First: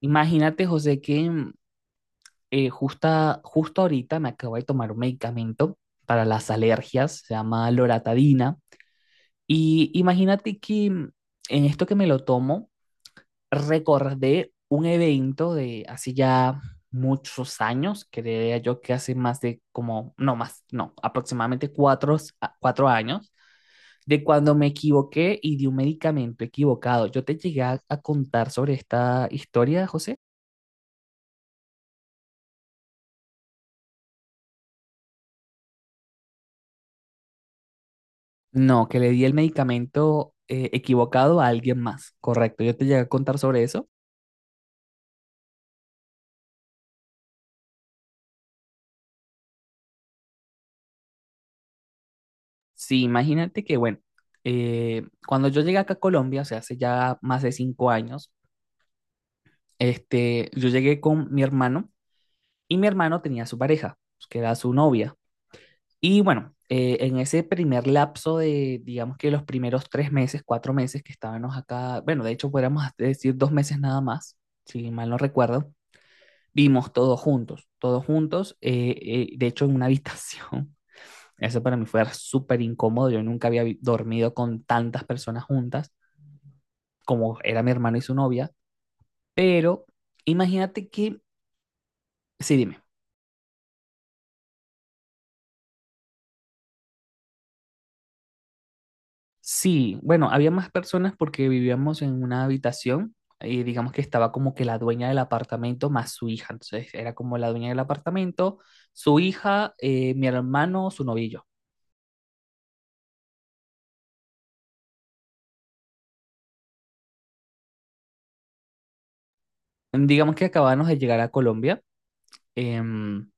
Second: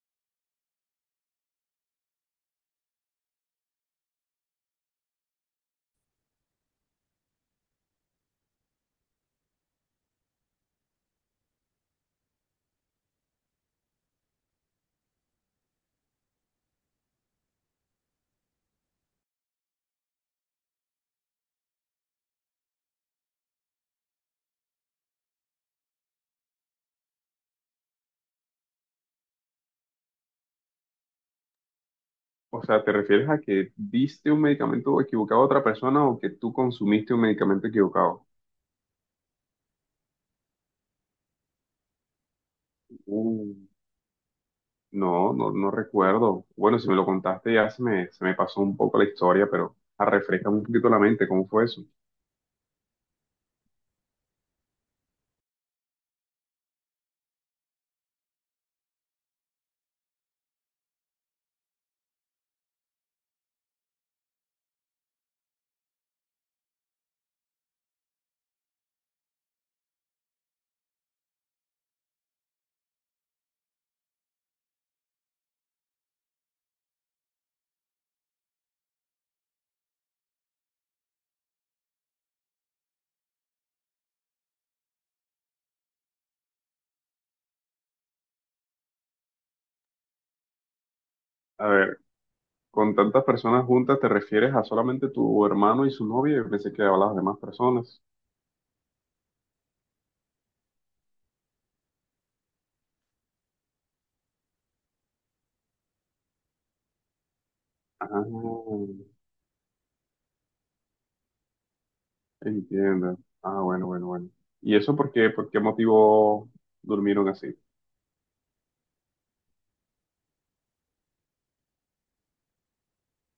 Imagínate, José, que justo ahorita me acabo de tomar un medicamento para las alergias, se llama loratadina. Y imagínate que en esto que me lo tomo, recordé un evento de hace ya muchos años, creía yo que hace más de como, no más, no, aproximadamente cuatro años, de cuando me equivoqué y di un medicamento equivocado. ¿Yo te llegué a contar sobre esta historia, José? O sea, ¿te refieres a que diste un medicamento equivocado a otra persona o que tú consumiste un medicamento equivocado? No, que le di el medicamento equivocado a alguien más, correcto. Yo te llegué a contar Uh, sobre eso. no, no, no recuerdo. Bueno, si me lo contaste ya se me pasó un poco la historia, pero refrescame un poquito la mente, ¿cómo fue eso? Sí, imagínate que, bueno, cuando yo llegué acá a Colombia, o sea, hace ya más de 5 años, este, yo llegué con mi hermano y mi hermano tenía su pareja, pues, que era su novia. Y bueno, en ese primer lapso de, digamos que los primeros 3 meses, 4 meses que estábamos acá, bueno, de hecho podríamos decir 2 meses nada más, si mal no recuerdo, vimos todos juntos, de hecho en una habitación. Eso para mí fue súper incómodo. Yo nunca había dormido con tantas personas juntas como era mi hermano y su novia. Pero imagínate que, A ver, sí, dime. con tantas personas juntas, ¿te refieres a solamente tu hermano y su novia? Yo pensé que hablabas de más personas. Sí, bueno, había más personas porque vivíamos en una habitación y digamos que estaba como que la dueña del apartamento más su hija. Entonces era como la dueña del Ah, apartamento, su hija, mi hermano, su novillo. entiendo. Ah, bueno, bueno, bueno. ¿Y eso por qué motivo durmieron así? Digamos que acabábamos de llegar a Colombia. em,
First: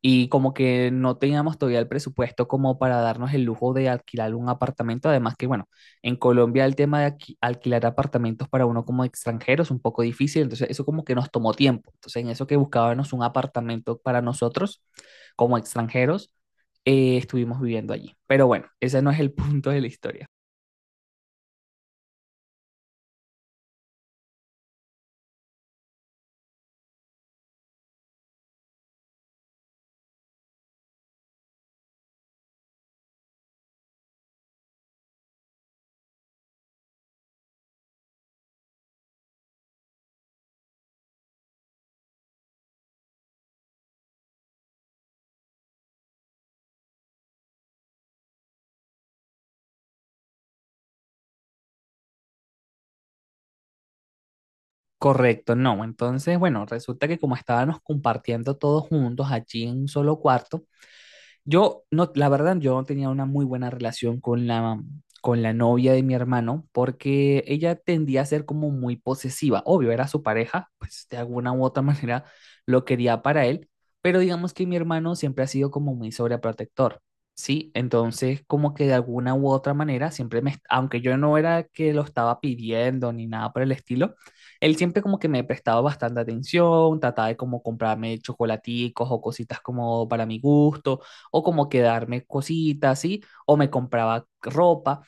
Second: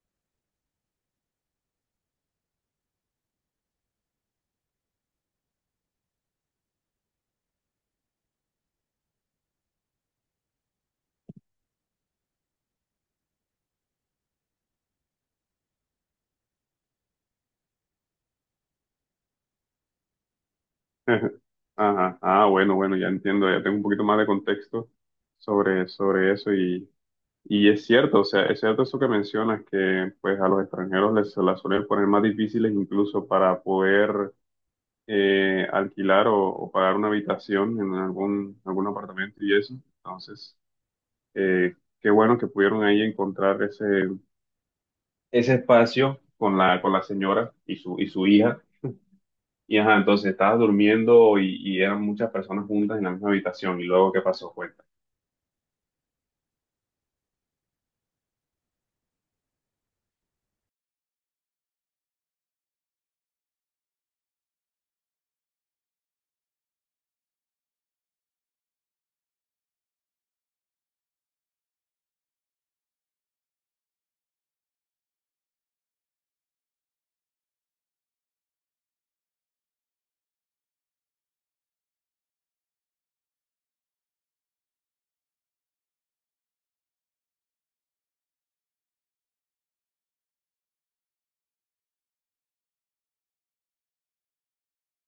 Y como que no teníamos todavía el presupuesto como para darnos el lujo de alquilar un apartamento. Además que, bueno, en Colombia el tema de alquilar apartamentos para uno como extranjero es un poco difícil. Entonces eso como que nos tomó tiempo. Entonces en eso que buscábamos un apartamento para nosotros como extranjeros, estuvimos viviendo allí. Pero bueno, ese no es el punto de la historia. Ajá, ah, bueno, bueno, ya entiendo, ya tengo un poquito más de contexto sobre eso y es cierto, o sea, es cierto eso que mencionas, que pues a los extranjeros les se las suelen poner más difíciles incluso para poder alquilar o pagar una habitación en algún apartamento y eso. Entonces, eh, qué bueno que pudieron ahí encontrar ese espacio con con la señora y y su hija. Y ajá, entonces estabas durmiendo y eran muchas personas juntas en la misma habitación. ¿Y luego qué pasó? Fue Correcto, no. Entonces, bueno, resulta que como estábamos compartiendo todos juntos allí en un solo cuarto, no, la verdad, yo no tenía una muy buena relación con la novia de mi hermano porque ella tendía a ser como muy posesiva. Obvio, era su pareja, pues de alguna u otra manera lo quería para él, pero digamos que mi hermano siempre ha sido como muy sobreprotector, ¿sí? Entonces, como que de alguna u otra manera, siempre me, aunque yo no era que lo estaba pidiendo ni nada por el estilo, él siempre como que me prestaba bastante atención, trataba de como comprarme chocolaticos o cositas como para mi gusto o como que darme cositas, ¿sí? O me compraba ropa.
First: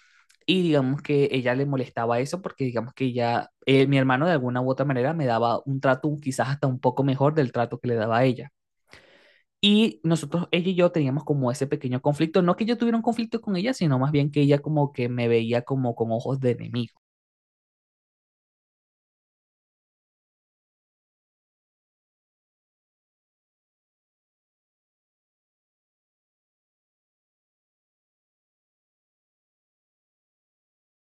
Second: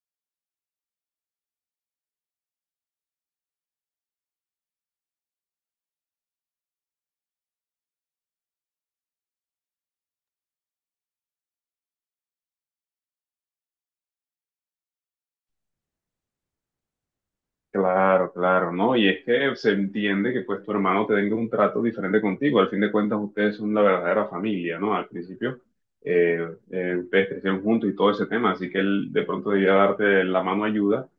Y digamos que ella le molestaba eso porque digamos que mi hermano de alguna u otra manera me daba un trato quizás hasta un poco mejor del trato que le daba a ella. Y ella y yo teníamos como ese pequeño conflicto, no que yo tuviera un conflicto con ella, sino más bien que ella como que me veía como con ojos de enemigo. claro, claro, ¿no? Y es que se entiende que pues tu hermano te tenga un trato diferente contigo. Al fin de cuentas, ustedes son la verdadera familia, ¿no? Al principio, eh, ustedes crecieron juntos y todo ese tema, así que él de pronto debía darte la mano ayuda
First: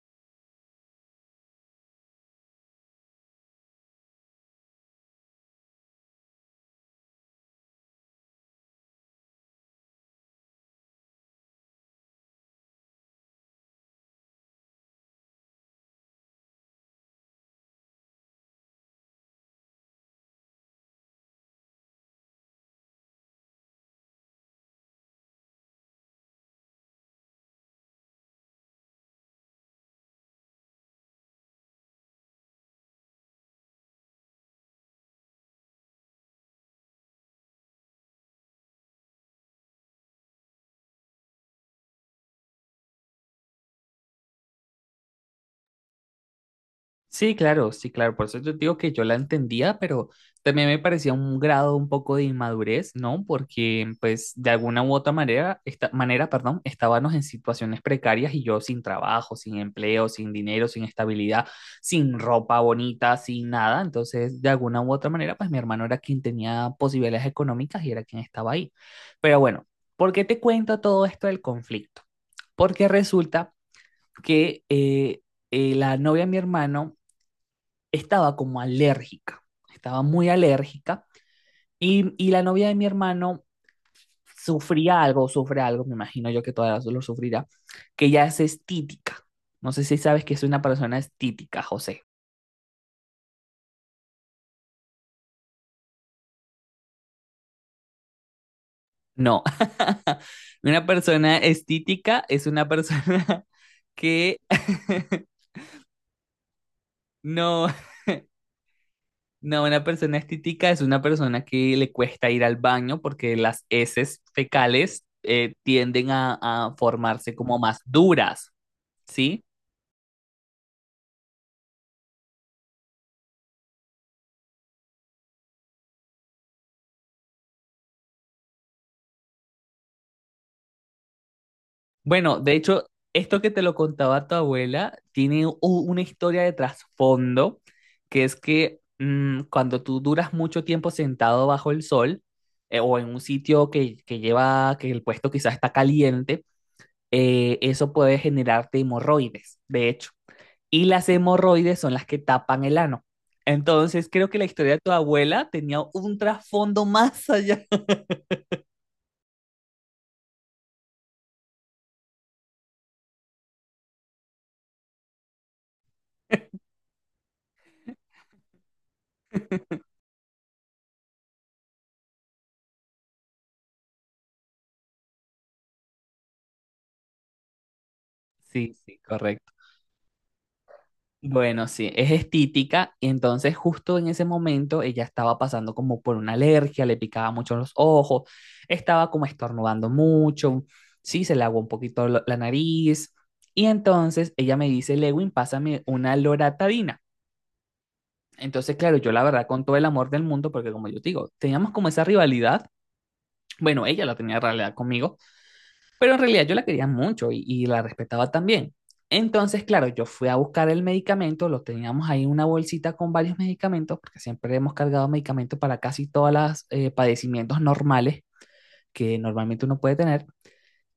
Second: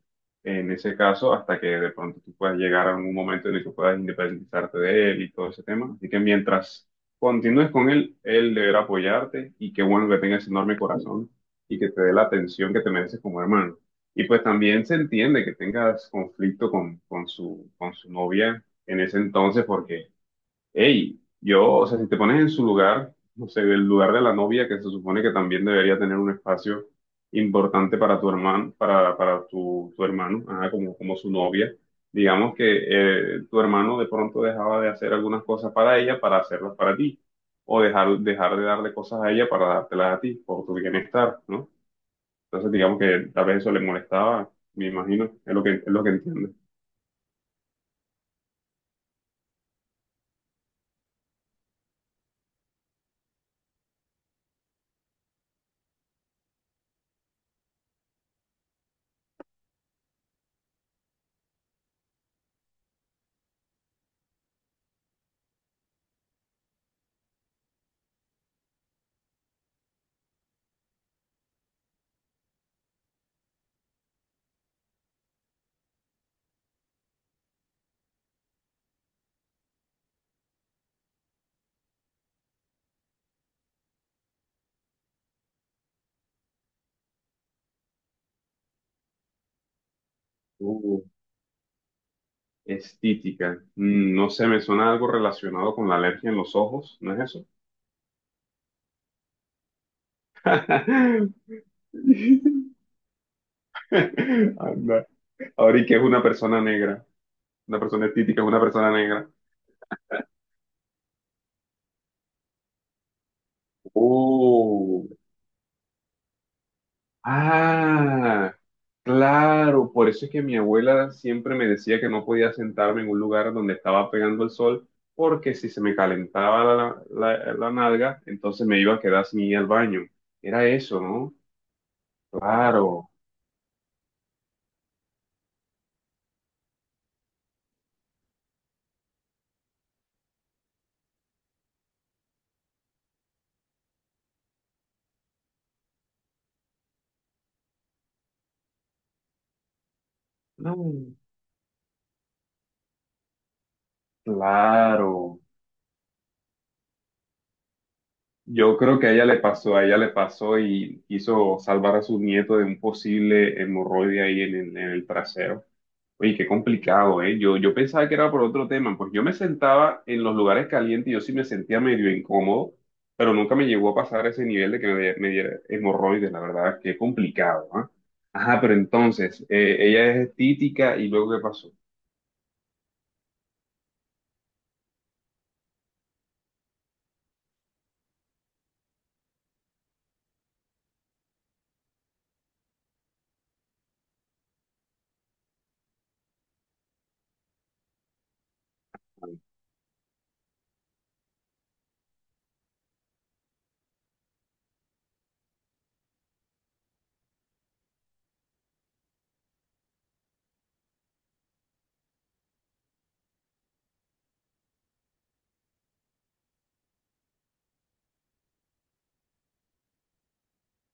en ese caso hasta que de pronto tú puedas llegar a un momento en el que puedas independizarte de él y todo ese tema. Así que mientras continúes con él, él deberá apoyarte y qué bueno que tenga ese enorme corazón y que te dé la atención que te mereces como hermano. Y pues también se entiende que tengas conflicto con su novia en ese entonces, porque, hey, yo, o sea, si te pones en su lugar, no sé, el lugar de la novia, que se supone que también debería tener un espacio importante para tu hermano, para tu, tu hermano, ajá, como, como su novia, digamos que tu hermano de pronto dejaba de hacer algunas cosas para ella para hacerlas para ti, o dejar, dejar de darle cosas a ella para dártelas a ti, por tu bienestar, ¿no? Entonces, digamos que tal vez eso le molestaba, me imagino, es lo es lo que entiende. Sí, claro, sí, claro. Por eso yo digo que yo la entendía, pero también me parecía un grado un poco de inmadurez, ¿no? Porque, pues, de alguna u otra manera, esta, manera, perdón, estábamos en situaciones precarias y yo sin trabajo, sin empleo, sin dinero, sin estabilidad, sin ropa bonita, sin nada. Entonces, de alguna u otra manera, pues, mi hermano era quien tenía posibilidades económicas y era quien estaba ahí. Pero bueno, ¿por qué te cuento todo esto del conflicto? Porque resulta que la novia de mi hermano estaba como alérgica, estaba muy alérgica y la novia de mi hermano sufría algo, sufre algo, me imagino yo que todavía lo sufrirá, que ya es estítica. No sé si sabes que es una persona Uh, estítica, José. estítica. Mm, no sé, me suena algo relacionado con la alergia en los ojos, ¿no es eso? No, una persona estítica es una persona que Anda. Ahora, ¿y qué es una persona negra? no, Una persona estítica es una persona negra. no, una persona estítica es una persona que le cuesta ir al baño porque las heces fecales Oh. Tienden a formarse como más duras. Ah, Sí. claro, por eso es que mi abuela siempre me decía que no podía sentarme en un lugar donde estaba pegando el sol, porque si se me calentaba la nalga, entonces me iba a quedar sin ir al baño. Era eso, ¿no? Bueno, de hecho, Claro, esto que te lo contaba tu abuela tiene una historia de trasfondo, que es que cuando tú duras mucho tiempo sentado bajo el sol o en un sitio que el puesto quizás está caliente, eso puede generarte hemorroides, de hecho. Y las mm, hemorroides son las que tapan el ano. Entonces, creo que la historia de tu claro. abuela tenía un trasfondo más allá. Yo creo que a ella le pasó, a ella le pasó y quiso salvar a su nieto de un posible hemorroide ahí en el trasero. Oye, qué complicado, ¿eh? Yo pensaba que era por otro tema, pues yo me sentaba en los lugares calientes y yo sí me sentía medio incómodo, pero nunca me llegó a pasar ese nivel de que me diera hemorroides, la verdad, qué complicado, ¿ah? Ajá, Sí, pero sí, entonces, correcto. Ella es estítica y luego ¿qué Bueno, pasó? sí, es estítica y entonces justo en ese momento ella estaba pasando como por una alergia, le picaba mucho los ojos, estaba como estornudando mucho, sí, se le aguó un poquito la nariz y entonces ella me dice: Lewin, pásame una loratadina. Entonces, claro, yo la verdad con todo el amor del mundo, porque como yo te digo, teníamos como esa rivalidad, bueno, ella la tenía en realidad conmigo, pero en realidad yo la quería mucho y la respetaba también. Entonces, claro, yo fui a buscar el medicamento, lo teníamos ahí en una bolsita con varios medicamentos, porque siempre hemos cargado medicamentos para casi todos los padecimientos normales que normalmente uno puede tener.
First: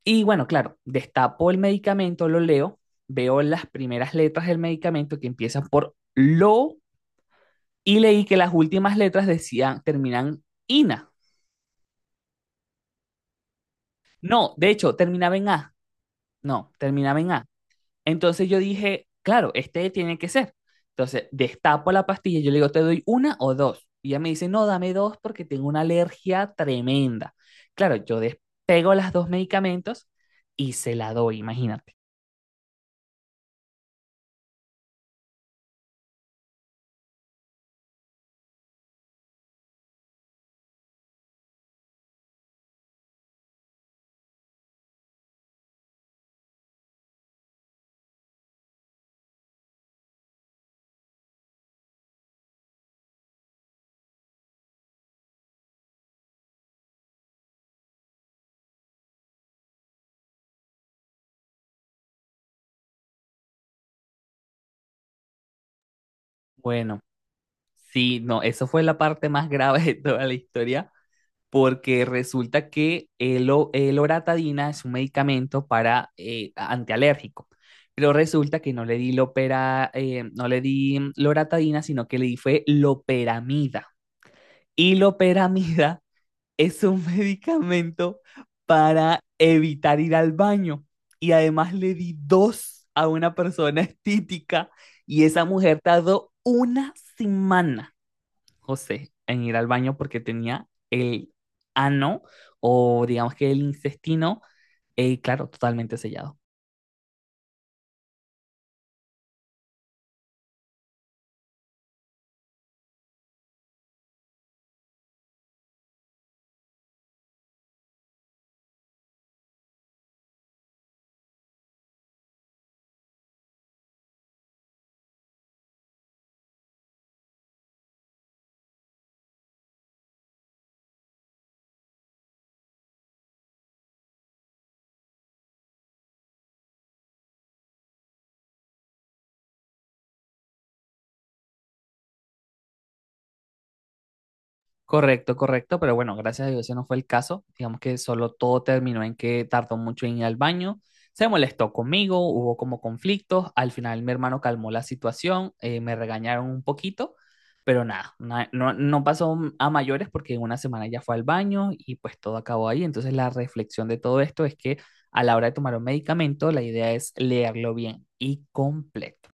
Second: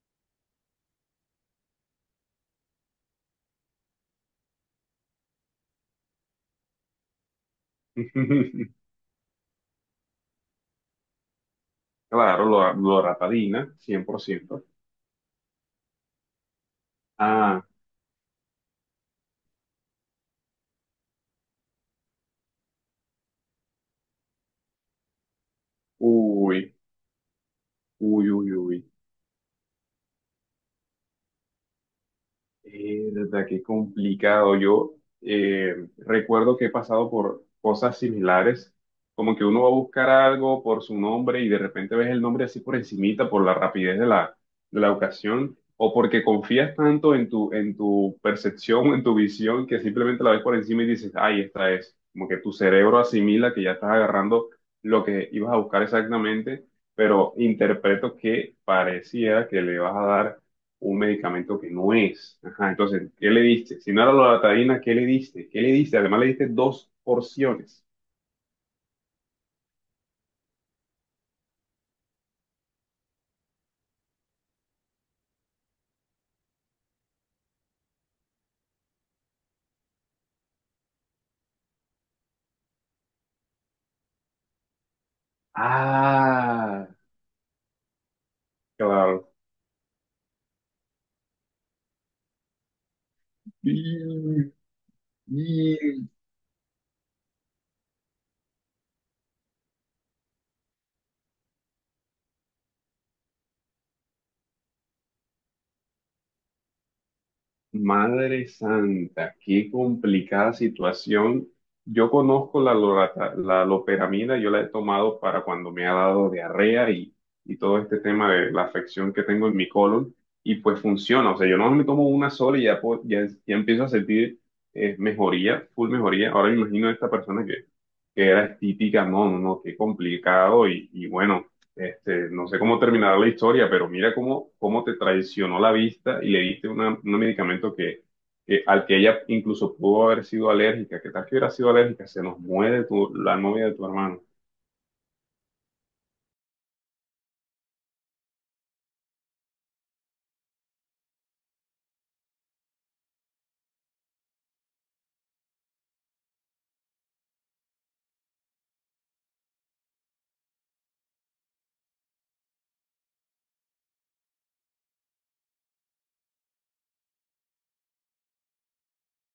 Y bueno, claro, destapo el medicamento, lo leo, veo las primeras letras del medicamento que empiezan por lo y leí que las últimas letras decían, terminan ina. Claro, loratadina, No, 100%. de hecho, terminaba en a. No, terminaba en a. Ah, Entonces yo dije, claro, este tiene que ser. Entonces destapo la pastilla y yo le digo: ¿te doy una o dos? Y ella me dice: no, dame dos porque tengo una alergia uy, tremenda. Claro, yo uy, uy, uy. despego las dos medicamentos y se la doy, imagínate. Verdad que complicado. Yo recuerdo que he pasado por cosas similares, como que uno va a buscar algo por su nombre y de repente ves el nombre así por encimita, por la rapidez de de la ocasión, o porque confías tanto en tu percepción en tu visión que simplemente la ves por encima y dices, ay, esta es. Como que tu cerebro asimila que ya estás agarrando lo que ibas a buscar exactamente, pero interpreto que pareciera que le vas a dar un medicamento que no es. Ajá, entonces, ¿qué le diste? Si no era la loratadina, ¿qué le diste? ¿Qué le diste? Además, le diste dos Bueno, porciones. sí, no, eso fue la parte más grave de toda la historia porque resulta que el loratadina es un medicamento para antialérgico, pero resulta que no le di no le di loratadina, sino que le di fue loperamida. Y loperamida es Ah, un medicamento para claro. evitar ir al baño. Y además le di dos a una Y, persona estética y esa mujer tardó una semana, José, en ir al baño porque tenía el ano, o digamos que el intestino, claro, totalmente sellado. madre santa, qué complicada situación. Yo conozco la loperamida, yo la he tomado para cuando me ha dado diarrea y todo este tema de la afección que tengo en mi colon, y pues funciona. O sea, yo no me tomo una sola y ya, ya, ya empiezo a sentir mejoría, full mejoría. Ahora me imagino a esta persona que era típica, no, no, no, qué complicado. Y bueno, este, no sé cómo terminará la historia, pero mira cómo, cómo te traicionó la vista y le diste un medicamento que, al que ella incluso pudo haber sido alérgica. ¿Qué tal que hubiera sido alérgica? Se nos muere la novia de tu hermano. Correcto, correcto, pero bueno, gracias a Dios ese no fue el caso. Digamos que solo todo terminó en que tardó mucho en ir al baño. Se molestó conmigo, hubo como conflictos. Al final mi hermano calmó la situación, me regañaron un poquito, pero nada, no, no pasó a mayores porque en una semana ya fue al baño y pues todo acabó ahí. Entonces la reflexión de todo esto es que a la hora de tomar un medicamento, la idea es leerlo bien y completo.